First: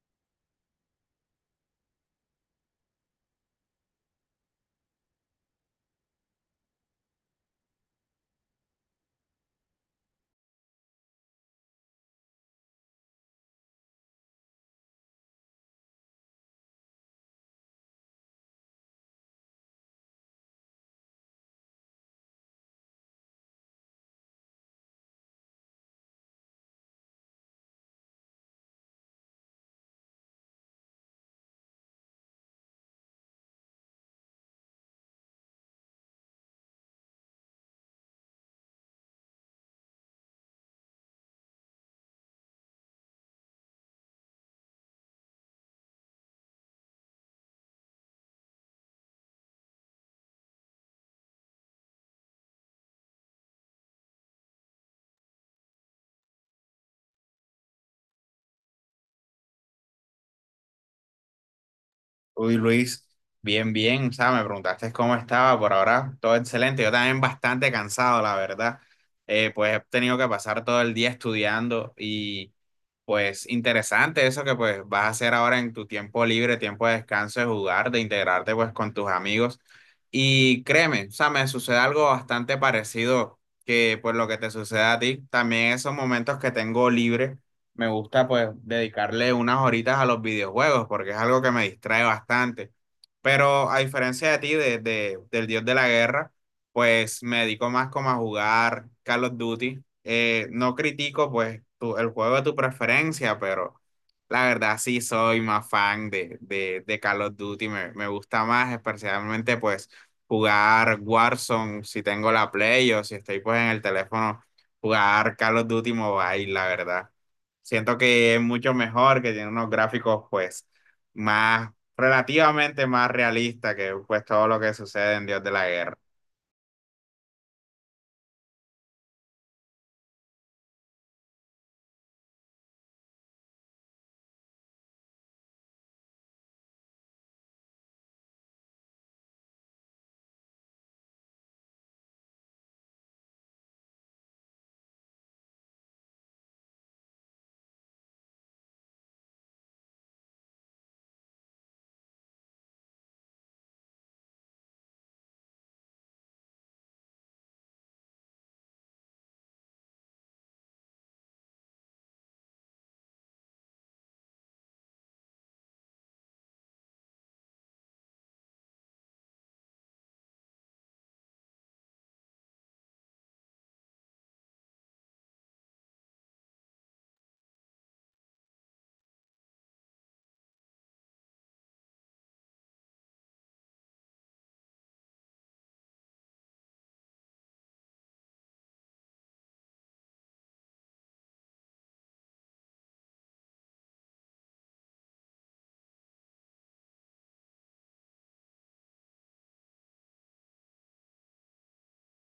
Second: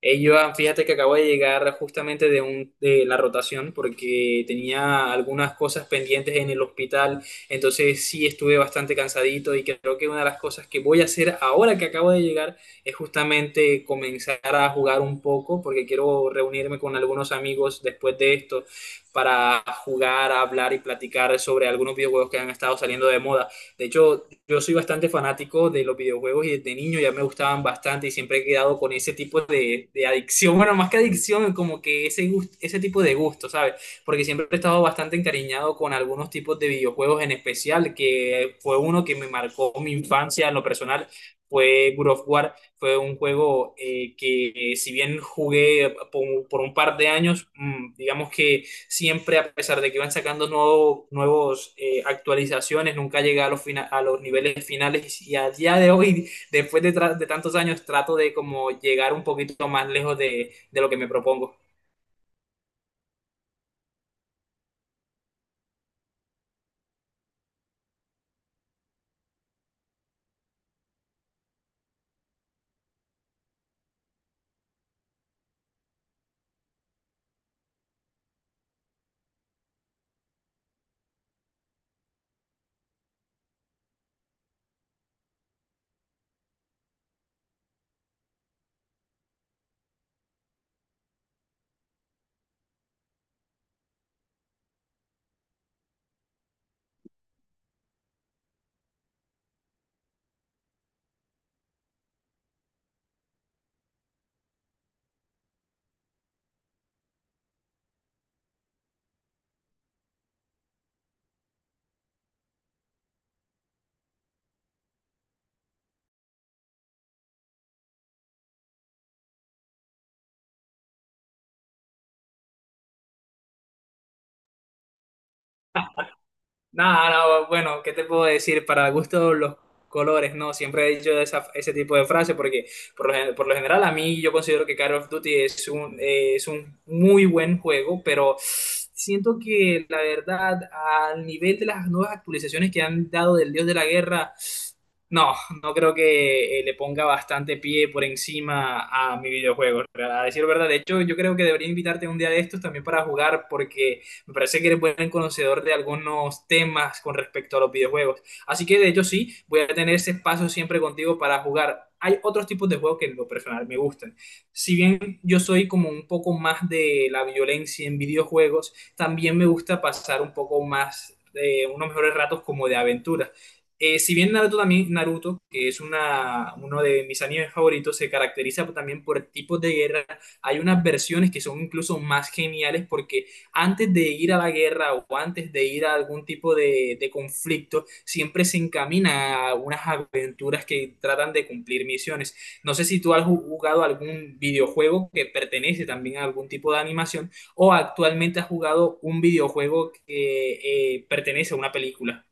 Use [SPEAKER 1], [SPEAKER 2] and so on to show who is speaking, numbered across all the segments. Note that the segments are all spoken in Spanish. [SPEAKER 1] Hey, Joan, fíjate que acabo de llegar justamente de la rotación porque tenía algunas cosas pendientes en el hospital, entonces sí estuve bastante cansadito y creo que una de las cosas que voy a hacer ahora que acabo de llegar es justamente comenzar a jugar un poco porque quiero reunirme con algunos amigos después de esto para jugar, hablar y platicar sobre algunos videojuegos que han estado saliendo de moda. De hecho, yo soy bastante fanático de los videojuegos y desde niño ya me gustaban bastante y siempre he quedado con ese tipo de adicción, bueno, más que adicción, como que ese tipo de gusto, ¿sabes? Porque siempre he estado bastante encariñado con algunos tipos de videojuegos en especial, que fue uno que me marcó mi infancia en lo personal. Fue God of War, fue un juego que si bien jugué por un par de años, digamos que siempre, a pesar de que van sacando nuevos, actualizaciones, nunca llega a a los niveles finales y a día de hoy, después de tantos años, trato de como llegar un poquito más lejos de lo que me propongo.
[SPEAKER 2] Uy, Luis, bien, bien, o sea, me preguntaste cómo estaba, por ahora todo excelente, yo también bastante cansado, la verdad. Pues he tenido que pasar todo el día estudiando y pues interesante eso que pues vas a hacer ahora en tu tiempo libre, tiempo de descanso, de jugar, de integrarte pues con tus amigos. Y créeme, o sea, me sucede algo bastante parecido que pues lo que te sucede a ti. También esos momentos que tengo libre, me gusta pues dedicarle unas horitas a los videojuegos porque es algo que me distrae bastante. Pero a diferencia de ti, del dios de la guerra pues me dedico más como a jugar Call of Duty. No critico pues tu- el juego de tu preferencia, pero la verdad sí soy más fan de Call of Duty. Me gusta más especialmente pues jugar Warzone si tengo la Play o si estoy pues en el teléfono, jugar Call of Duty Mobile, la verdad. Siento que es mucho mejor, que tiene unos gráficos pues más relativamente más realista que pues todo lo que sucede en Dios de la Guerra.
[SPEAKER 1] Nada, no, bueno, ¿qué te puedo decir? Para gusto los colores, ¿no? Siempre he dicho ese tipo de frase porque por lo general a mí yo considero que Call of Duty es es un muy buen juego, pero siento que la verdad al nivel de las nuevas actualizaciones que han dado del Dios de la Guerra, no, no creo que le ponga bastante pie por encima a mi videojuego. A decir verdad, de hecho yo creo que debería invitarte un día de estos también para jugar porque... Me parece que eres buen conocedor de algunos temas con respecto a los videojuegos. Así que de hecho sí, voy a tener ese espacio siempre contigo para jugar. Hay otros tipos de juegos que en lo personal me gustan. Si bien yo soy como un poco más de la violencia en videojuegos, también me gusta pasar un poco más de unos mejores ratos como de aventura. Si bien Naruto también, Naruto, que es uno de mis animes favoritos, se caracteriza también por tipos de guerra. Hay unas versiones que son incluso más geniales porque antes de ir a la guerra o antes de ir a algún tipo de conflicto, siempre se encamina a unas aventuras que tratan de cumplir misiones. No sé si tú has jugado algún videojuego que pertenece también a algún tipo de animación o actualmente has jugado un videojuego que pertenece a una película.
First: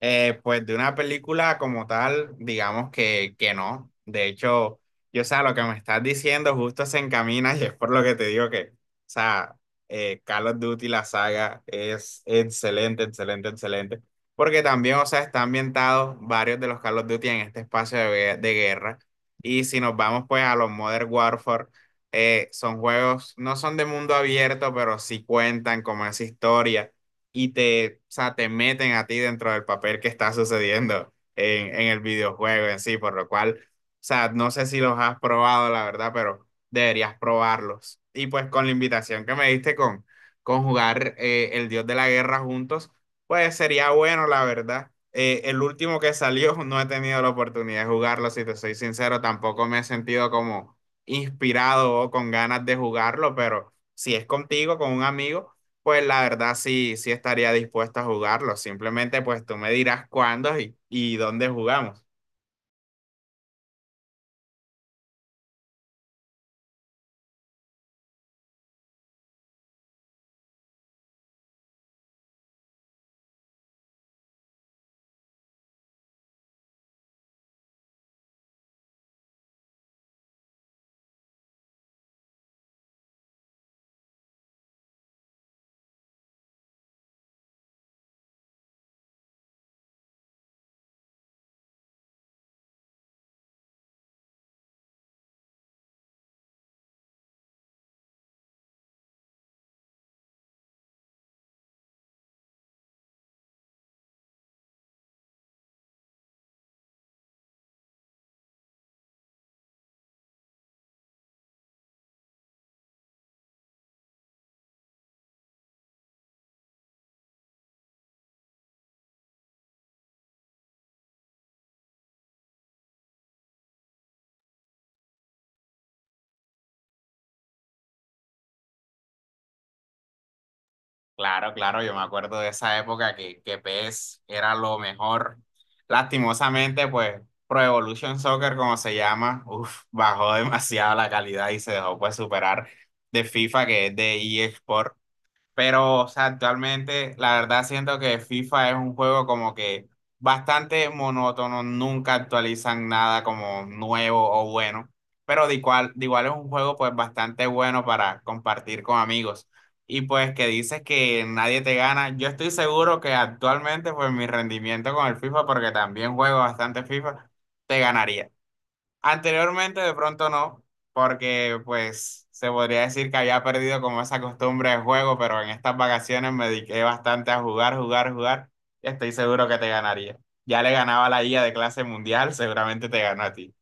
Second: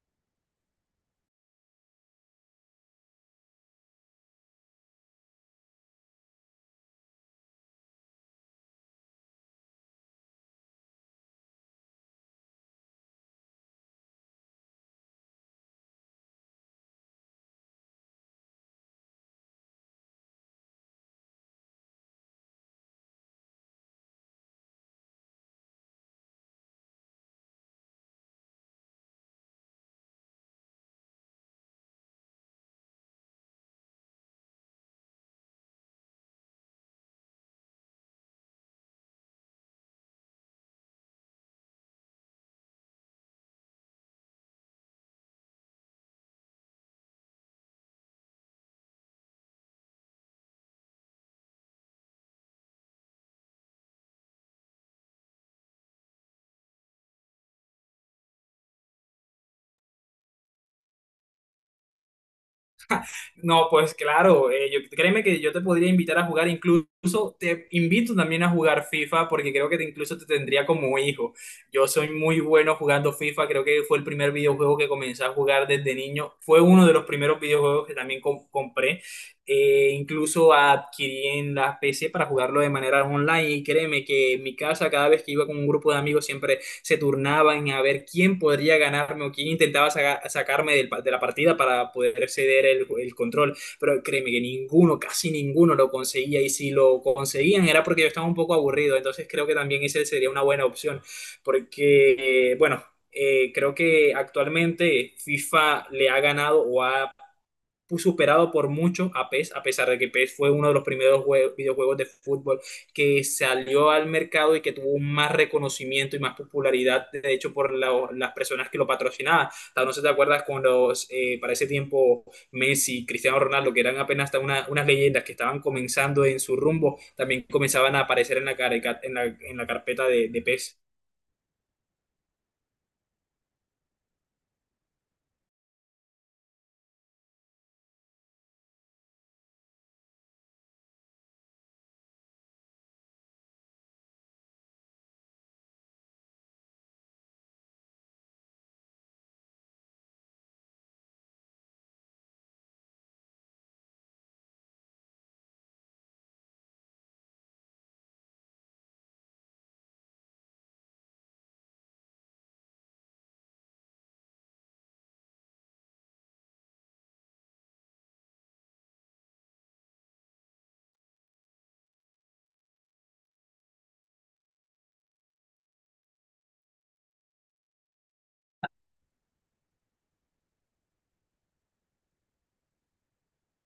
[SPEAKER 2] Pues de una película como tal, digamos que no. De hecho, yo, o sea, lo que me estás diciendo justo se encamina y es por lo que te digo que, o sea, Call of Duty, la saga, es excelente, excelente, excelente. Porque también, o sea, están ambientados varios de los Call of Duty en este espacio de, gue- de guerra. Y si nos vamos pues a los Modern Warfare, son juegos, no son de mundo abierto, pero sí cuentan como esa historia y te, o sea, te meten a ti dentro del papel que está sucediendo en el videojuego en sí, por lo cual, o sea, no sé si los has probado, la verdad, pero deberías probarlos. Y pues con la invitación que me diste con jugar El Dios de la Guerra juntos, pues sería bueno, la verdad. El último que salió no he tenido la oportunidad de jugarlo, si te soy sincero, tampoco me he sentido como inspirado o con ganas de jugarlo, pero si es contigo, con un amigo pues la verdad sí, sí estaría dispuesto a jugarlo. Simplemente pues tú me dirás cuándo y dónde jugamos.
[SPEAKER 1] No, pues claro, yo, créeme que yo te podría invitar a jugar, incluso te invito también a jugar FIFA porque creo que incluso te tendría como hijo. Yo soy muy bueno jugando FIFA, creo que fue el primer videojuego que comencé a jugar desde niño, fue uno de los primeros videojuegos que también compré. Incluso adquirí en la PC para jugarlo de manera online y créeme que en mi casa cada vez que iba con un grupo de amigos siempre se turnaban a ver quién podría ganarme o quién intentaba sacarme de la partida para poder ceder control. Pero créeme que ninguno, casi ninguno lo conseguía y si lo conseguían era porque yo estaba un poco aburrido. Entonces creo que también esa sería una buena opción porque, creo que actualmente FIFA le ha ganado o ha superado por mucho a PES, a pesar de que PES fue uno de los primeros videojuegos de fútbol que salió al mercado y que tuvo más reconocimiento y más popularidad, de hecho, por las personas que lo patrocinaban. No sé si te acuerdas cuando para ese tiempo Messi, Cristiano Ronaldo, que eran apenas hasta unas leyendas que estaban comenzando en su rumbo, también comenzaban a aparecer en la, careca- en la carpeta de PES.
[SPEAKER 2] Claro, claro, yo me acuerdo de esa época que PES era lo mejor. Lastimosamente pues Pro Evolution Soccer como se llama, uf, bajó demasiado la calidad y se dejó pues superar de FIFA que es de eSport. Pero, o sea, actualmente la verdad siento que FIFA es un juego como que bastante monótono, nunca actualizan nada como nuevo o bueno, pero de igual es un juego pues bastante bueno para compartir con amigos. Y pues que dices que nadie te gana, yo estoy seguro que actualmente pues mi rendimiento con el FIFA, porque también juego bastante FIFA, te ganaría. Anteriormente de pronto no, porque pues se podría decir que había perdido como esa costumbre de juego, pero en estas vacaciones me dediqué bastante a jugar, jugar, jugar y estoy seguro que te ganaría. Ya le ganaba a la IA de clase mundial, seguramente te ganó a ti.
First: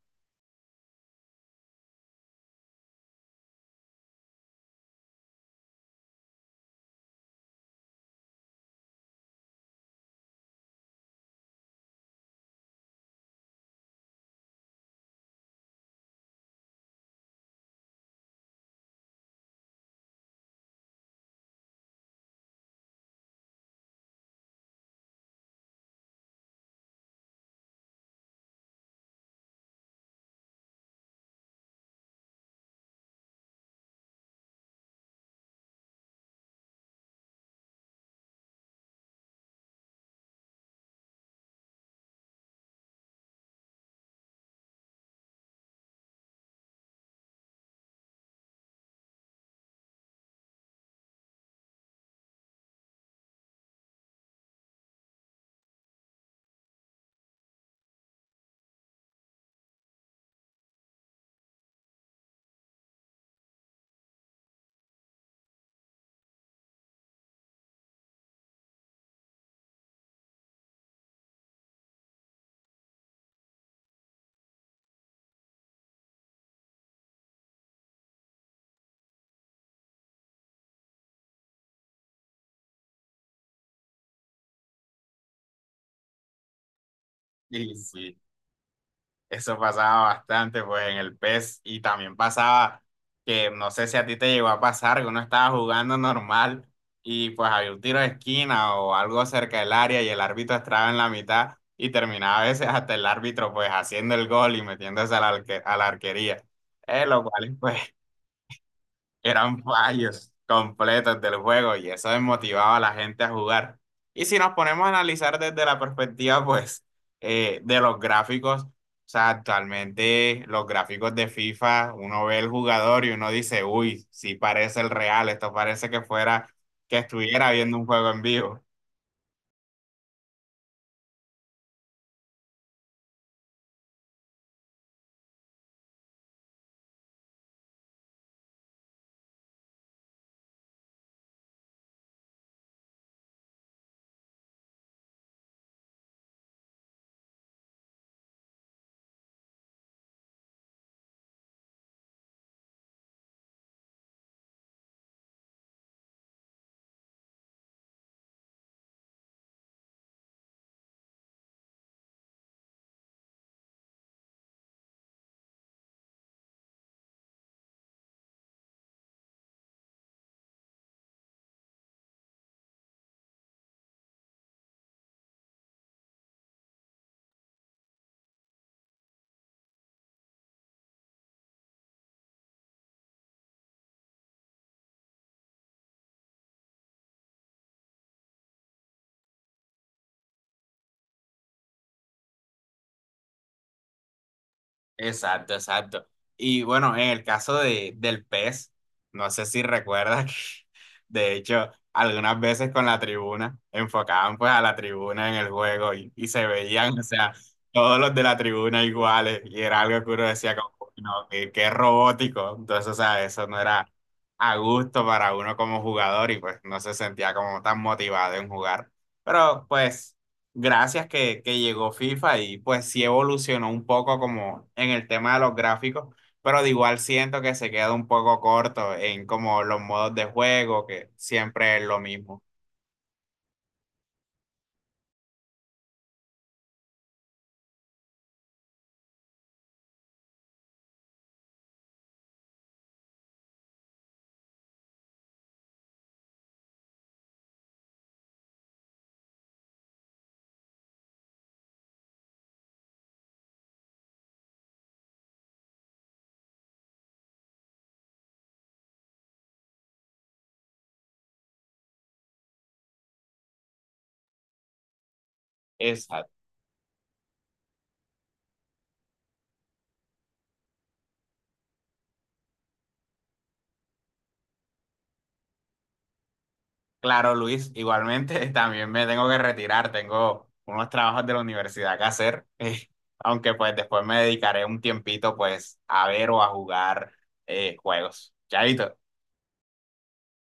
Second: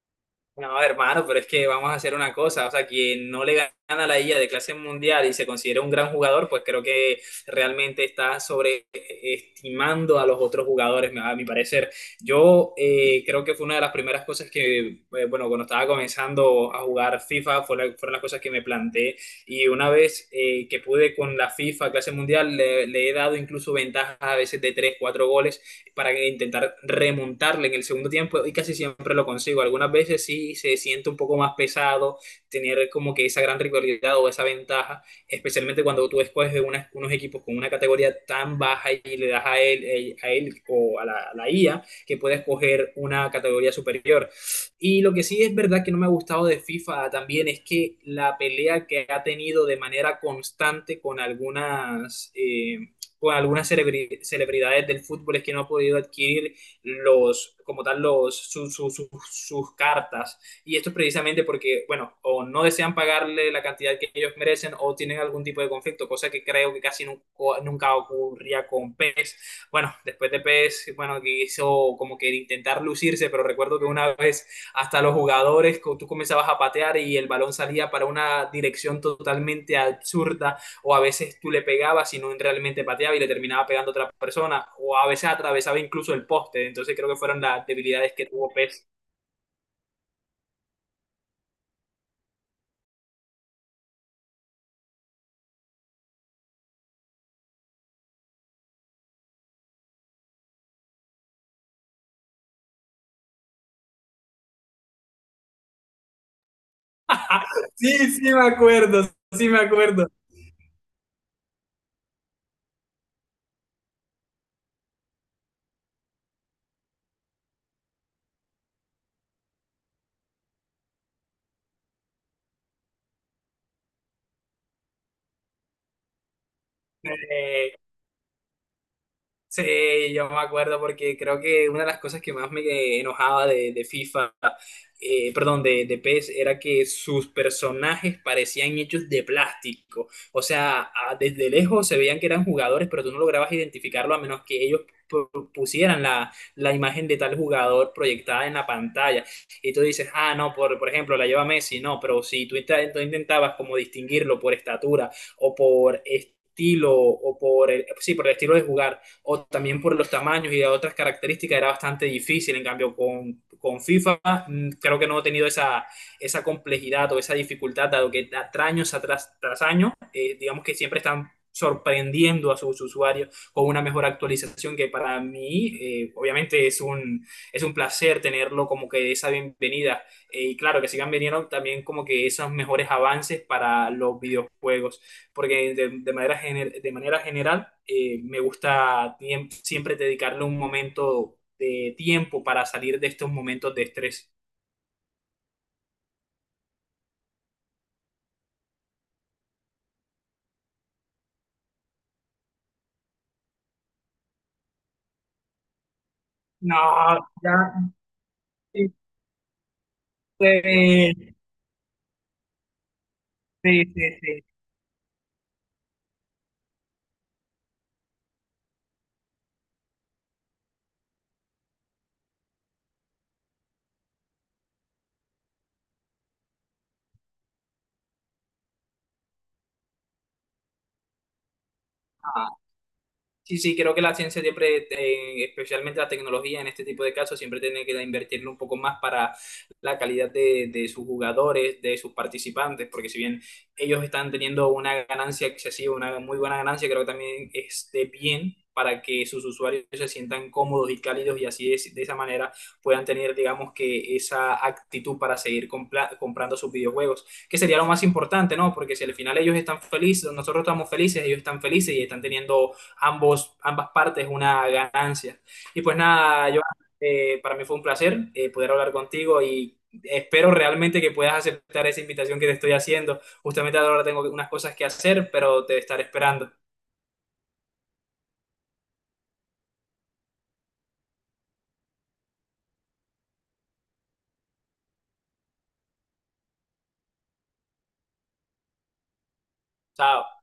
[SPEAKER 1] No, hermano, pero es que vamos a hacer una cosa, o sea, quien no le gana a la IA de clase mundial y se considera un gran jugador, pues creo que realmente está sobreestimando a los otros jugadores, a mi parecer. Yo creo que fue una de las primeras cosas que, bueno, cuando estaba comenzando a jugar FIFA, fueron las cosas que me planteé y una vez que pude con la FIFA clase mundial, le he dado incluso ventajas a veces de 3 4 goles para intentar remontarle en el segundo tiempo y casi siempre lo consigo. Algunas veces sí se siente un poco más pesado tener como que esa gran rivalidad o esa ventaja, especialmente cuando tú escoges unos equipos con una categoría tan baja y le das a él o a a la IA que puede escoger una categoría superior. Y lo que sí es verdad que no me ha gustado de FIFA también es que la pelea que ha tenido de manera constante con algunas celebridades del fútbol es que no ha podido adquirir los, como tal, los, su- su- su- sus cartas. Y esto es precisamente porque, bueno, o no desean pagarle la cantidad que ellos merecen o tienen algún tipo de conflicto, cosa que creo que casi nunca ocurría con PES. Bueno, después de PES, bueno, que hizo como que intentar lucirse, pero recuerdo que una vez hasta los jugadores, tú comenzabas a patear y el balón salía para una dirección totalmente absurda o a veces tú le pegabas y no realmente pateaba y le terminaba pegando a otra persona, o a veces atravesaba incluso el poste. Entonces creo que fueron las
[SPEAKER 2] Y
[SPEAKER 1] debilidades
[SPEAKER 2] sí.
[SPEAKER 1] que tuvo Pez.
[SPEAKER 2] Eso pasaba bastante, pues, en el PES. Y también pasaba que, no sé si a ti te llegó a pasar, que uno estaba jugando normal y pues había un tiro de esquina o algo cerca del área y el árbitro estaba en la mitad y terminaba a veces hasta el árbitro, pues, haciendo el gol y metiéndose a la, arque- a la arquería. Lo cual, pues,
[SPEAKER 1] Sí, sí me acuerdo, sí me
[SPEAKER 2] eran
[SPEAKER 1] acuerdo.
[SPEAKER 2] fallos completos del juego y eso desmotivaba a la gente a jugar. Y si nos ponemos a analizar desde la perspectiva, pues, de los gráficos, o sea, actualmente los gráficos de FIFA, uno ve el jugador y uno dice, uy, sí parece el real, esto parece que fuera, que estuviera
[SPEAKER 1] Eh,
[SPEAKER 2] viendo un juego en vivo.
[SPEAKER 1] Sí, yo me acuerdo porque creo que una de las cosas que más me enojaba de FIFA, perdón, de PES, era que sus personajes parecían hechos de plástico. O sea, desde lejos se veían que eran jugadores, pero tú no lograbas identificarlo a menos que ellos pusieran la imagen de tal jugador proyectada en la pantalla. Y tú dices, ah, no, por ejemplo, la lleva Messi, no, pero si tú intentabas como distinguirlo por estatura o por... estilo o por sí, por el estilo de jugar o también por los tamaños y de otras características era bastante difícil. En cambio, con FIFA creo que no he tenido esa complejidad o esa dificultad, dado que tras años atrás, tras año, digamos que siempre están sorprendiendo a sus usuarios con una mejor actualización que para mí, obviamente es es un placer tenerlo como que esa bienvenida. Y claro, que sigan viniendo también como que esos mejores avances para los videojuegos porque de manera, de manera general me gusta siempre dedicarle un momento de tiempo para salir de estos momentos de estrés.
[SPEAKER 2] Exacto, exacto. Y bueno, en el caso de, del pez, no sé si recuerdas que, de hecho, algunas veces con la tribuna, enfocaban pues a la tribuna en el juego y se veían, o
[SPEAKER 1] No,
[SPEAKER 2] sea,
[SPEAKER 1] ya.
[SPEAKER 2] todos los de la tribuna
[SPEAKER 1] Sí,
[SPEAKER 2] iguales y era algo que uno decía como, "Uy, no, qué, qué robótico". Entonces, o sea, eso no
[SPEAKER 1] sí,
[SPEAKER 2] era
[SPEAKER 1] sí, sí.
[SPEAKER 2] a gusto para uno como jugador y pues no se sentía como tan motivado en jugar. Pero pues gracias que llegó FIFA y pues sí evolucionó un poco como en el tema de los gráficos, pero de igual siento que se queda un poco corto en como los modos de juego, que siempre es lo mismo.
[SPEAKER 1] Sí, sí, creo que la ciencia siempre, especialmente la tecnología en este tipo de casos, siempre tiene que invertirle un poco más para la calidad de sus jugadores, de sus participantes, porque si bien ellos están teniendo una ganancia excesiva, una muy buena ganancia, creo que también esté bien para que sus usuarios se sientan cómodos y cálidos y así de esa manera puedan tener, digamos, que esa actitud para seguir comprando sus videojuegos, que sería lo más importante, ¿no? Porque si al final ellos están felices, nosotros estamos felices, ellos están felices y están teniendo ambas partes una ganancia. Y pues
[SPEAKER 2] Exacto.
[SPEAKER 1] nada, yo para mí fue un placer poder hablar contigo y espero realmente que puedas aceptar esa invitación que te estoy haciendo. Justamente ahora tengo unas cosas que hacer, pero te estaré esperando.
[SPEAKER 2] Claro, Luis, igualmente también me tengo que retirar, tengo unos trabajos de la universidad que hacer, aunque pues después me dedicaré un tiempito pues a ver o a jugar juegos. Chaito.
[SPEAKER 1] Chao.